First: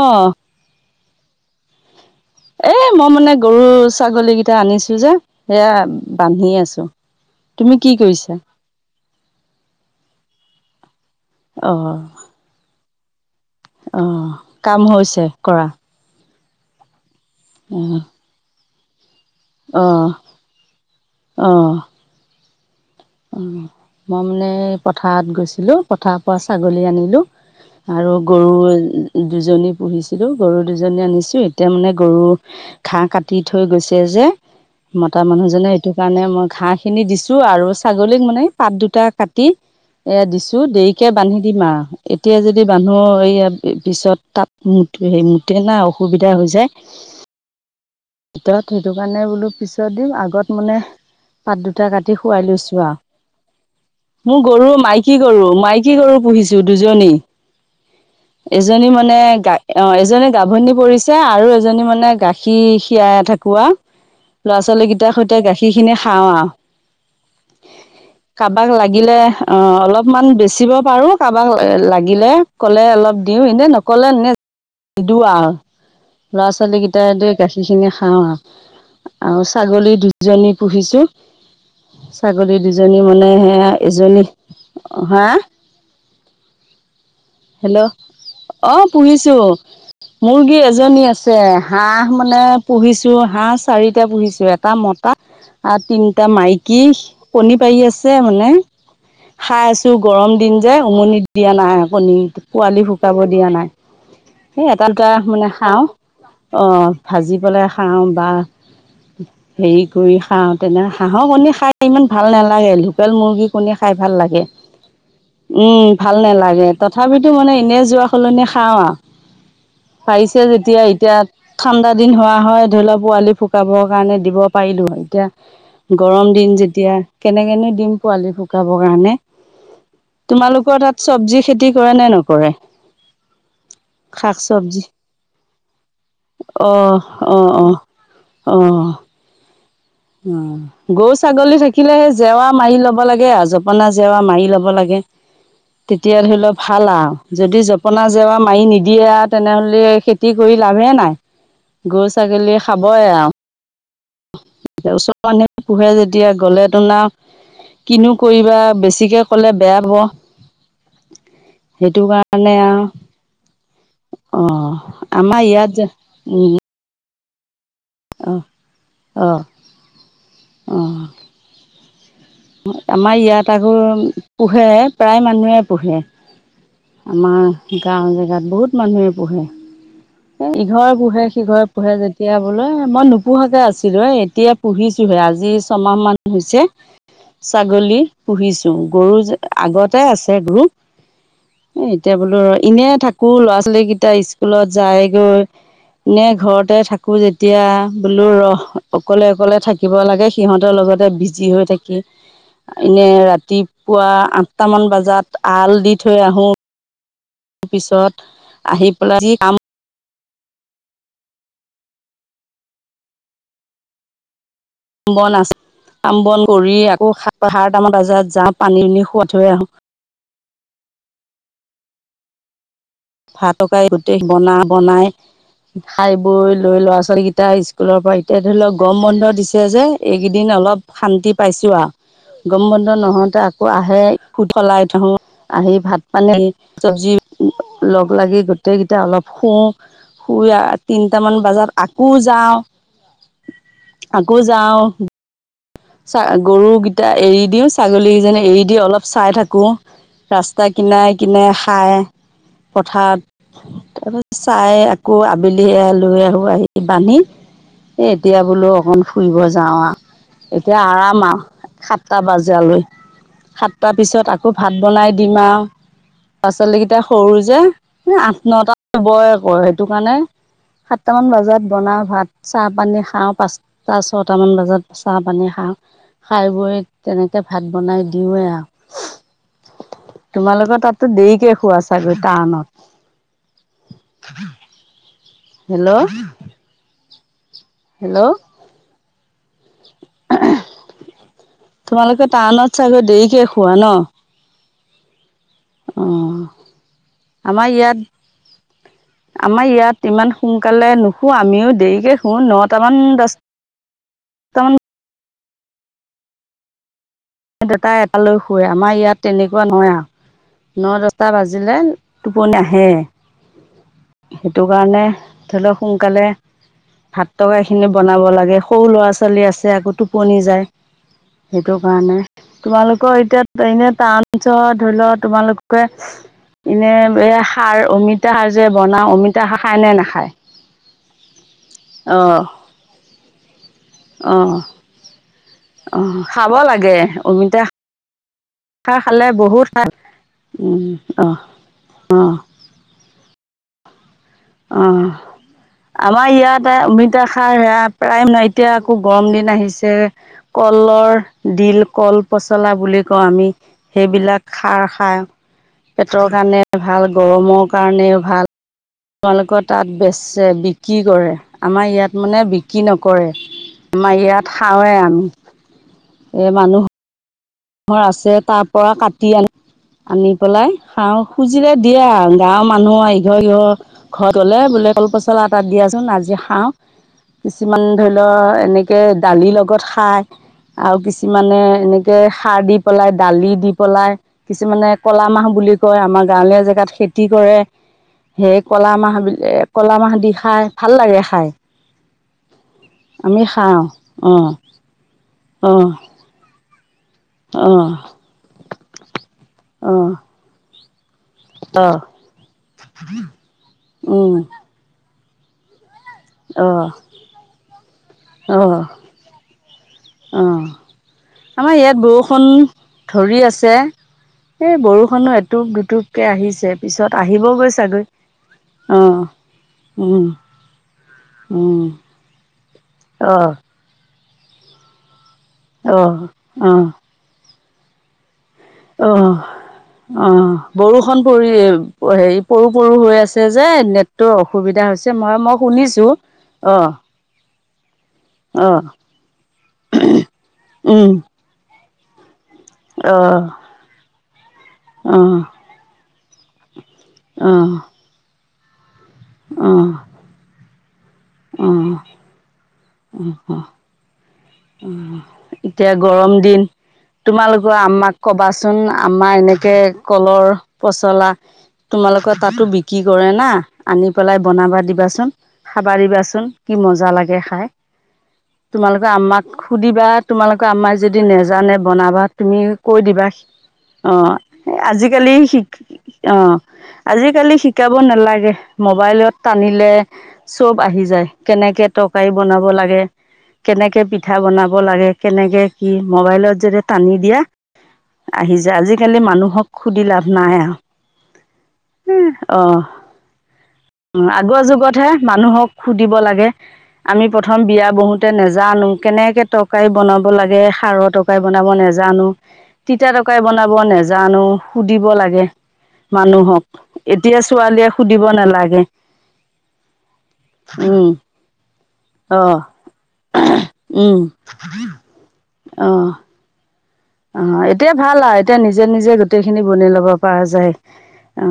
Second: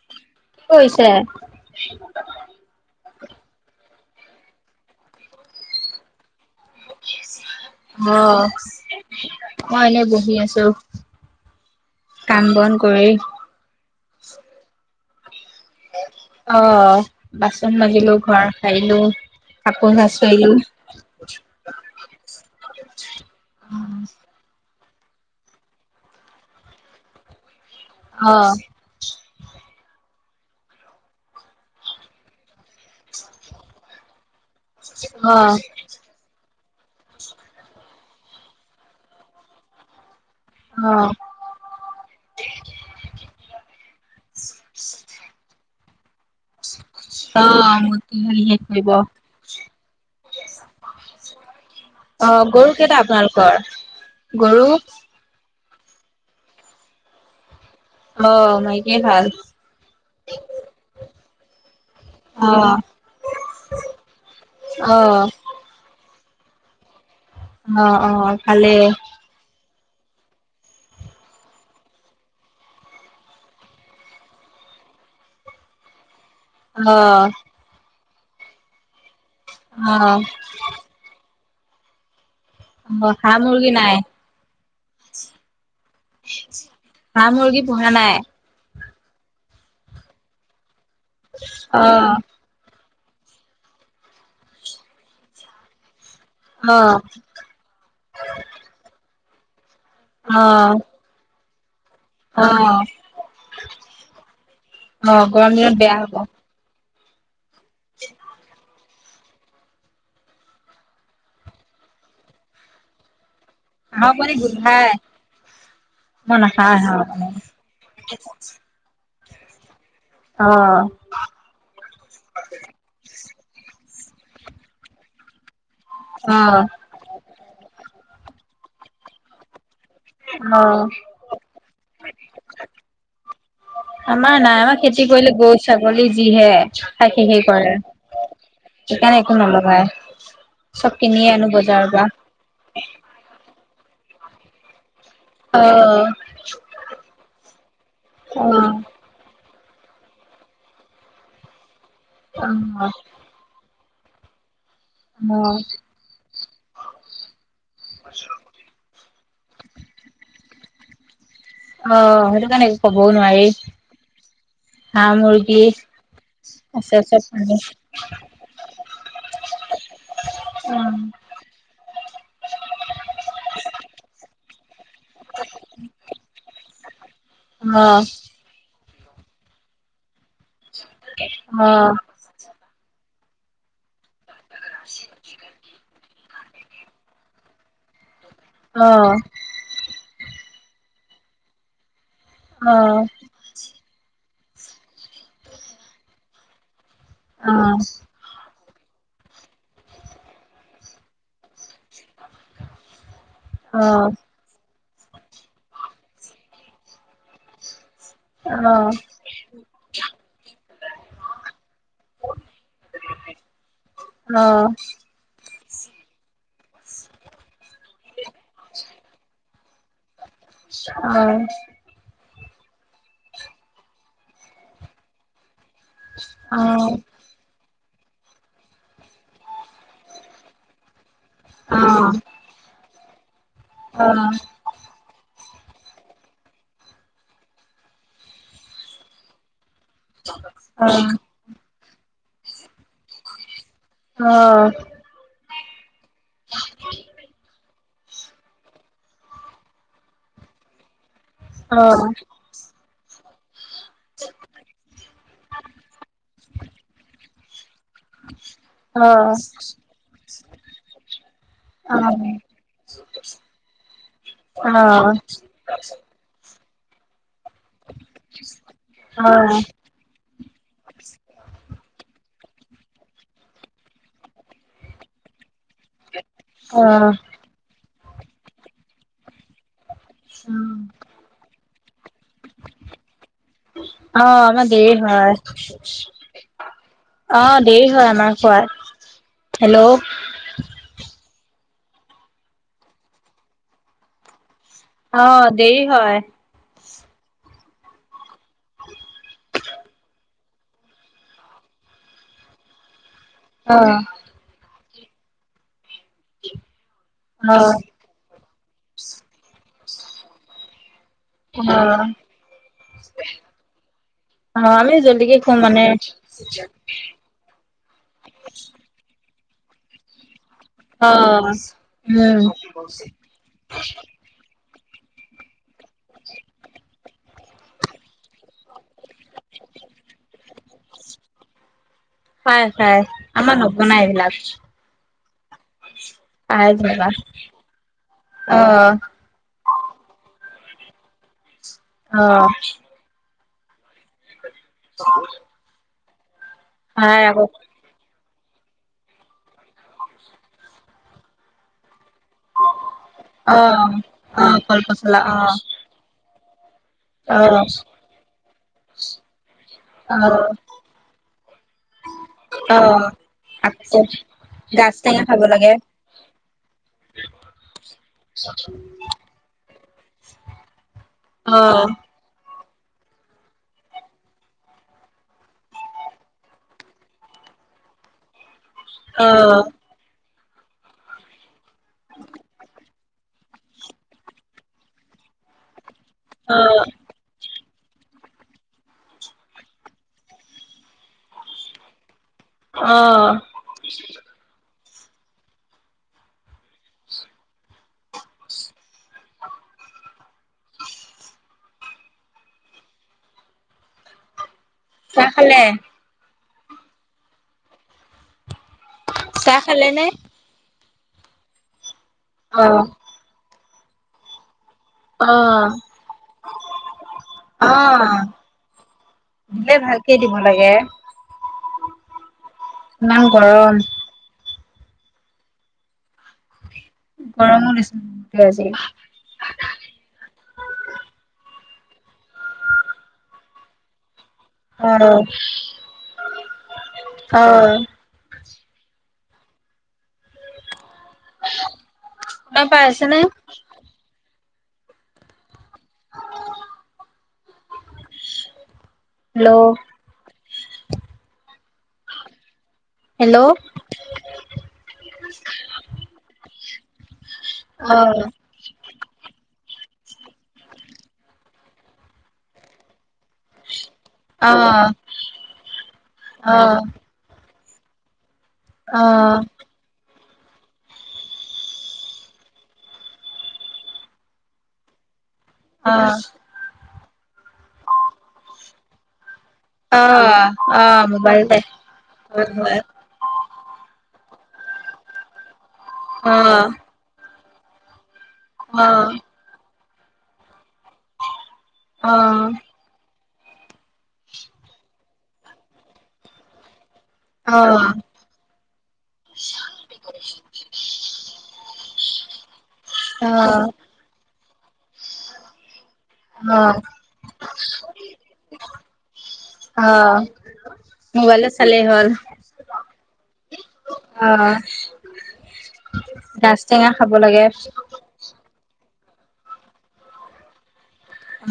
অহ। কৈছে। এই, মই মানে, গৰু-ছাগলীকেইটা আনিছোঁ যে, সেইয়া বান্ধি আছ- হ', মই এনেই বহি আছোঁ। অহ। কাম বন কৰি। অহ, কাম হৈছে, কৰা? অহ, বাচন মাজিলোঁ, ঘৰ সাৰিলোঁ, কাপোৰ [unintelligible] [unintelligible] অহ। [unintelligible] অহ, মই মানে পথাৰত গৈছিলোঁ। পথাৰৰ পৰা ছাগলী আনিলোঁ। আৰু গৰু অ', দুজনী পুহিছিলোঁ, গৰু দুজনী আনিছোঁ। এতিয়া মানে গৰু- ঘাঁহ কাটি থৈ গৈছে যে। মতা অ', মানুহজনে, সেইটো কাৰণে মই ঘাঁহখিনি দিছোঁ আৰু। ছাগলীক মানে পাত দুটা কাটি এ' দিছোঁ। দেৰিকে অ', বান্ধি- দিম আৰু। এতিয়াই যদি মানুহ এইয়া পিছত, তাত মূত সেই মূতে না। সুবিধা হৈ যায়। অহ, মূতে। ভিতৰত সেইটো কাৰণে বোলোঁ পিছত দিম, আগত মানে- পাত দুটা কাটি অ', খুৱাই গৰু লৈছোঁ কেইটা আৰু। আপোনালোকৰ? মোৰ গৰু গৰুৰ মাই- কী গৰু, মাইকী গৰু পুহিছোঁ, দুজনী। অ', এজনী মাইকীয়ে মানে ভাল গাই- অ', এজনী গাভনি পৰিছে, আৰু এজনী মানে- গাখীৰ অ', খীৰাই থাকোঁ আৰু। ল'ৰা-ছোৱালী কেইটা অ'। সৈতে গাখীৰখিনি খাওঁ আৰু। অ', অ', কা'বাক ভালেই অ', লাগিলে- অহ, অলপমান বেচিব পাৰোঁ। কা'বাক ল-লাগিলে ক'লে অলপ দিওঁ, এনেই নক'লে এনে- নিদিওঁ আৰু। অ', ল'ৰা-ছোৱালীকেইটাইটো গাখীৰখিনি খাওঁ আৰু। অহ, ছাগলী অ', দুজনী- পুহিছোঁ। ছাগলী দুজনী মানে, হাঁহ মুৰ্গী নাই? এজনী, অ', হা? হাঁ, মুৰ্গী হেল্ল' পুহা নাই? অ পুহিছোঁ। মুৰ্গী এজনী আছে হাঁহ অ', মানে পুহিছোঁ, হাঁহ চাৰিটা পুহিছোঁ, এটা মতা আৰু তিনটা মাইকী। অ', কণী পাৰি আছে মানে, খাই আছোঁ গৰম অ', অ', দিন যে উমনি দিয়া নাই। কণী পোৱালি ফুটাব দিয়া নাই। সেই এটা দুটা অ', মানে গৰম দিনত খাওঁ। বেয়া হ'ব। অঁহ। ভাজি পেলাই খাওঁ বা হেৰী কৰি খাওঁ তেনে হাঁহৰ কণী খাই ইমান ভাল নেলাগে। লোকেল মুৰ্গী কণী খাই ভাল লাগে। নাই। উম ভাল নেলাগে। পোৱালি। তথাপিটো মানে এনেই যোৱা সলনি খাওঁ আৱ। পাৰিছে অ', যেতিয়া এতিয়া ঠাণ্ডা দিন হোৱা হয় ধৰি লোৱা পোৱালি ফুকাবৰ কাৰণে দিব পাৰিলো হয়। এতিয়া গৰম দিন যেতিয়া কেনেকেনো দিম পোৱালি ফুকাব কাৰণে তোমালোকৰ অ', তাত চব্জি খেতি কৰেনে নকৰে? শাক আমাৰ নাই। আমাৰ চব্জি খেতি কৰিলে গৰু ছাগলী যিহে, খাই শেষে কৰে। অহ। সেইকাৰণে একো নলগায়ে। অহ, গৰু ছাগলী থাকিলে সেই জেৱা মাৰি ল'ব লাগে আৱ। জপনা জেৱা মাৰি ল'ব লাগে। অ', তেতিয়া ধৰি ল' ভাল আৱ। যদি জপনা জেৱা মাৰি অ', নি দিয়ে আৰু তেনেহ'লে খেতি কৰি লাভে নাই। গৰু ছাগলীয়ে অ', খাবই আৱ। অ', [unintelligible] এতিয়া গ'লে তোন আৱ, কিনো কৰিবা বেছিকে ক'লে বেয়া পাব। সেইটো অহ, সেইটো কাৰণে একো ক'বও নোৱাৰি। অহ। হাঁহ আমাৰ মুৰ্গী ইয়াত যে, উম। আছে আছে পামে। অহ, অঁ, অ', অহ। আমাৰ ইয়াত আকৌ পুহে প্ৰায় মানুহে পুহে। আমাৰ অ', গাঁও জেগাত বহুত মানুহে পুহে। এ ইঘৰে পুহে সিঘৰে পুহে অ', অ', যেতিয়া বোলে মই নোপুহাকে আছিলোঁ এ এ তিয়া পুহিছোহে আজি ছমাহ মান হৈছে। ছাগলী পুহিছো, অ', অ', গৰু যে আগতে আছে গৰু। এ এতিয়া বোলো ৰ' অ', অ', এনেয়ে থাকোঁ ল'ৰা ছোৱালী কেইটা স্কুলত যায়গৈ। এনে ঘৰতে থাকোঁ যেতিয়া অ', বোলো ৰ'হ, অকলে অকলে থাকিব লাগে। সিহঁতৰ লগতে বিজি হৈ থাকি। এনে ৰাতিপুৱা আঠটা মান বজাত আল দি থৈ আহো। পিছত অহ। আহি পেলাই যি কাম অহ। [unintelligible] অহ। ভাতকাই গোটেই বনা বনাই, খাই বৈ লৈ লৰা ছোৱালী কেইটা ইচ স্কুলৰ পৰা এতিয়া ধৰি লৱক গৰম বন্ধ দিছে যে এইকেইদিন অলপ শান্তি পাইছোঁ আৱ। অ', গৰম বন্ধ নহওঁতে আকৌ আহে অ', অ', খুট সলাই থওঁ। আহি ভাত পানী চব্জি লগ লাগি গোটেই কেইটা অলপ শুওঁ, শুই আ অ অ তিনটা মান বজাত আকৌ যাওঁ। আকৌ যাওঁ। গৰুকেইটা এৰি দিও ছাগলীকেইজনী এৰি দি অলপ চাই থাকো। ৰাস্তা কিনাৰে কিনাৰে অ খায়, পথাৰত তাৰপাছত চাই আকৌ আবেলি লৈ আহোঁ আহি বান্ধি এই এতিয়া বোলো অ অকণ ফুৰিব যাওঁ আৰু। এতিয়া আৰাম আৰু অ সাতটা বজালৈ। সাতটা পিছত আকৌ ভাত বনাই দিম আৰু। ল'ৰা ছোৱালী কেইটা সৰু যে আঠ নটা বয় কৰ সেইটো কাৰণে সাতটামান বজাত বনাওঁ ভাত, চাহ পানী খাওঁ পাঁচটা ছটামান বজাত। চাহ পানী খাও খাই বৈ অ। তেনেকে কে ভাত বনাই দিওঁৱে আৰু। তোমালোকৰ তাততো দেৰিকেই শোৱা ছাগৈ টাওনত। অ আমাৰ দেৰি হয়। হেল্ল'। অ দেৰি হয় হেল্ল' আমাৰ শুৱাত হেল্ল'। তোমালোকে টাওনত চাগৈ দেৰিকে শুৱা ন। অ। দেৰি হয় আমাৰ ইয়াত আমাৰ ইয়াত ইমান সোনকালে নুশু আমিও দেৰিকৈ শু নটামান দহ অ। [inaudible] দেতাই এটালৈ শুৱে আমাৰ ইয়াত তেনেকুৱা নহয় আৰু ন টা অ বাজিলে অ টোপনি আহেই। সেইটো আমি কাৰণে জল্দিকে খো ধৰি লওক মানে সোনকালে ভাত তৰকাৰীখিনি বনাব লাগে সৰু ল'ৰা ছোৱালী আছে আকৌ টোপনি যায়। অ, সেইটো কাৰণে উম। তোমালোকৰ এতিয়া এনে টাউন অঞ্চলত ধৰি লও তোমালোকৰ এনে এই সাৰ অমিতা সাৰ যে বনাও অমিতা সাৰ খাই নে নাখায়। অ', হয় হয় আমাৰ নবনাই এইবিলাক। অ', অ। খাব লাগে অমিতা [inaudible] অ খালে বহুত ভাল অ। অ। অ আমাৰ ইয়াতে অমিতা খাই সেইয়া প্ৰায় ন এতিয়া আকৌ গৰম দিন আহিছে। কলৰ দিল কল পচলা বুলি কওঁ আমি অ অ সেইবিলাক কল খাৰ পচলা খাওঁ অ পেটৰ কাৰণে ভাল, অ গৰমৰ কাৰণেও ভাল। তোমালোকৰ তাত অ বেচে, বিক্ৰী কৰে আমাৰ ইয়াত মানে অ বিক্ৰী নকৰে, আমাৰ ইয়াত খাওঁৱে আমি। দিব লাগে। এ মানুহ ঘৰ আছে তাৰ পৰা কাটি আনি আনি পেলাই খাও খুজিলে অ', দিয়ে আৰু। গাঁৱৰ মানুহ ইঘৰ ইঘৰ ঘৰত গলে বোলে কল পচলা এটা দিয়াচোন আজি খাওঁ। কিছুমান ধৰি লও এনে এনেকে দালিৰ অ', লগত খায় আৰু কিছুমানে এনেকে খাৰ দি পেলাই দালি দি পেলাই কিছুমানে ক'লা মাহ বুলি কয় আমাৰ গাঁৱলীয়া অ'। জেগাত খেতি কৰে। সেই ক'লা মাহ বি ক'লা মাহ দি খাই ভাল লাগে খাই। অ', আমি খাওঁ অ অ অহ অ অহ, উম চাহ খালে? অহ অহ চাহ খালে নে? অঁ আমাৰ ইয়াত বৰষুণ অ'। ধৰি আছে এই বৰষুণ খনো অ'। এটুপ দুটুপকে আহিছে পিছত আহিব গৈ চাগৈ। অ', অঁ। দিলে ভালকে দিব লাগে। উম। ইমান অ' গৰম। অ অ। গৰমো দিছিল বু [unintelligible] আজি। অহ। অ বৰষুণ পৰিল হেৰি পৰু পৰু হৈ আছে যে নেট নেটতো অসুবিধা হৈছে অ', মই মই শুনিছো অ অ', অ উম। পায় আছে নে? অহ। অহ। হেল্ল'। অ। হেল্ল'। অহ অহ এতিয়া গৰম দিন তোমালোকৰ আম্মাক অ', কবাচোন আম্মা এনেকে কলৰ পচলা তোমালোকৰ তাতো বিক্ৰী কৰে না? আনি পেলাই বনাবা অ', দিবাচোন খাবা দিবাচোন অ', কি মজা লাগে খাই। তোমালোকে আম্মাক অ', সুধিবা তোমালোকে আম্মায় যদি নেজানে বনাবা তুমি কৈ দিবা সি অ আজিকালি শিক অ আজিকালি শিকাব নালাগে মোবাইলত টানিলে অ', চব আহি অ', যায় মোবাইলতে। কেনেকে তৰকাৰী বনাব অ', লাগে, কেনেকে পিঠা বনাব লাগে কেনেকে কি অ', মবাইলত অ', যদি টানি দিয়া আহি যায় অ'। আজিকালি মানুহক সুধি লাভ নাই আৰু। অ আগৰ যুগতহে মানুহক সুধিব লাগে। আমি প্ৰথম বিয়া বহুত নেজানো কেনেকে তৰকাৰী বনাব লাগে খাৰৰ তৰকাৰী বনাব নেজানো। তিতা অ', তৰকাৰী বনাব নেজানো সুধিব লাগে। মানুহক অ'। এতিয়া ছোৱালীয়ে সুধিব নালাগে। অ খালেই হ'ল। অ', উম। [inaudible] অ'। গাজটেঙা খাব লা অ' এতিয়া ভাল আ। এতিয়া নিজে নিজে গোটেই খিনি বনেই ল'ব পাৰা যায়।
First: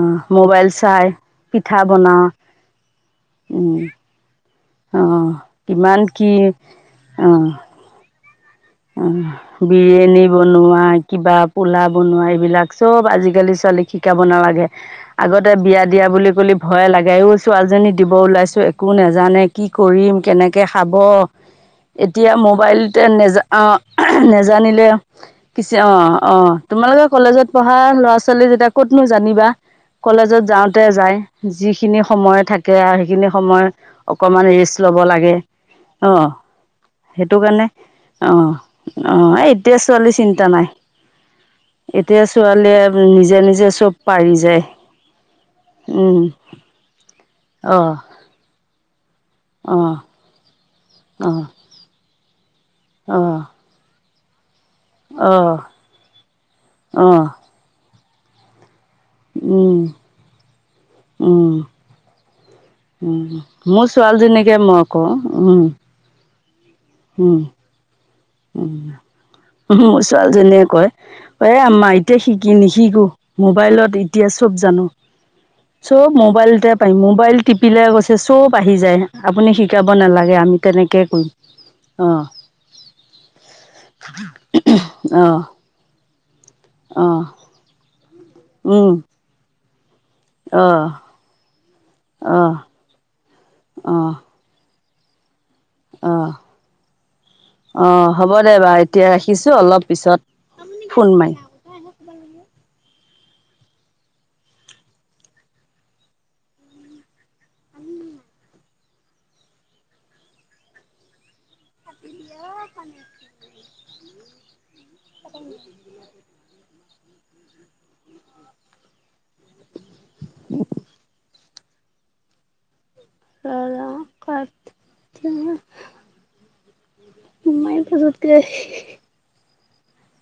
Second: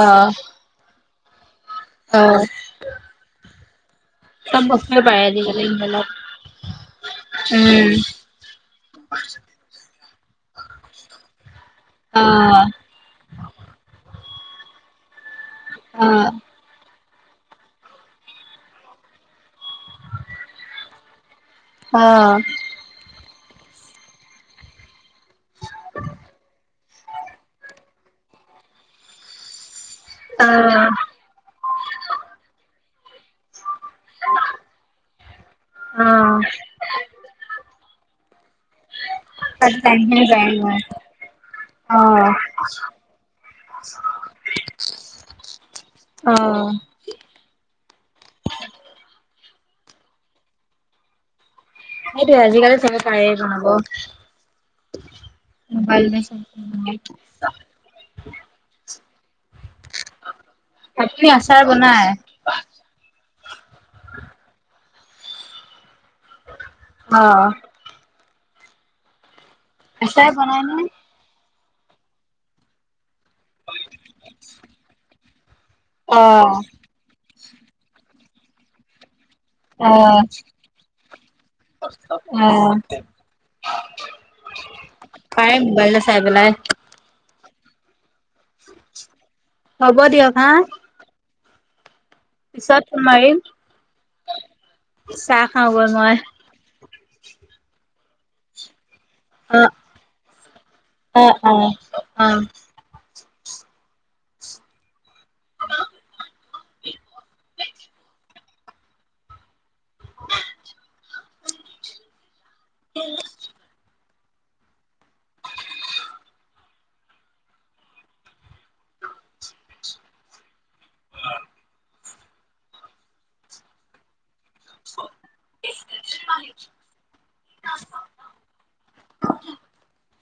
অ', মোবাইল চাই পিঠা বনা। অ', উম। চব বস্তুৱে পায় অ' আজিকালি কিমান মোবাইলত। কি? অ' উম। অ' বিৰিয়ানী বনোৱা কিবা পোলা বনোৱা অ', এইবিলাক চব আজিকালি ছোৱালীক শিকাব নালাগে। আগতে বিয়া দিয়া বুলি অ', ক'লি ভয়ে লাগে। আই ঐ ছোৱালীজনী দিব ওলাইছোঁ একো নাজানে। কি কৰিম, কেনেকে খাব? এতিয়া অ', ম'বাইলতে নেজা অহ নেজানিলে কিছে অহ, অহ, তোমালোকে কলেজত পঢ়া ল'ৰা-ছোৱালী যেতিয়া ক'তনো জানিবা? কলেজত যাওঁতে অ', যায়। যিখিনি সময় থাকে আ সেইখিনি সময় অকমান ৰেষ্ট ল'ব লাগে। অহ অ', সেইটো কাণে অহ, অহ, এ তাত এতিয়াৰ ছোৱালীৰ টাইমখিনি চিন্তা নাই। যায়গৈ। এতিয়া অ', ছোৱালীয়ে নিজে নিজে চব পাৰি যায়। অ'। অহ। অ'। অ'। সেইটোৱে আজিকালি চবে পাৰে বনাব। অঁ মোবাইলতে অঁ [unintelligible] উম, আপুনি উম। আচাৰ বনাই? মোৰ ছোৱালীজনীকে মই কৱাও। উম। উম, অ', উহু! মোৰ আচাৰ বনাই ছোৱালীজনীয়ে নে? কয়। এ আম্মা এতিয়া শিকি নিশিকো। মোবাইলত এতিয়া চব জানো। চব অ', মোবাইলতে পাই। মোবাইল টিপিলে কৈছে চব আহি যায়। আপুনি শিক শিকাব অ', নালাগে, আমি তেনেকে কইম। অ' অহ পাই মোবাইলত চাই পেলাই অহ উম। হ'ব দিয়ক। হা, অহ। অহ পিছত মাৰিম। অহ চাহ খাওঁগৈ মই। অহ অহ হ'ব দে বা এতিয়া ৰাখি অ', মাৰিম অ', অ', অহ। [unintelligible] [unintelligible] [inaudible] [unintelligible] ক'ত? [unintelligible] [unintelligible] [unintelligible]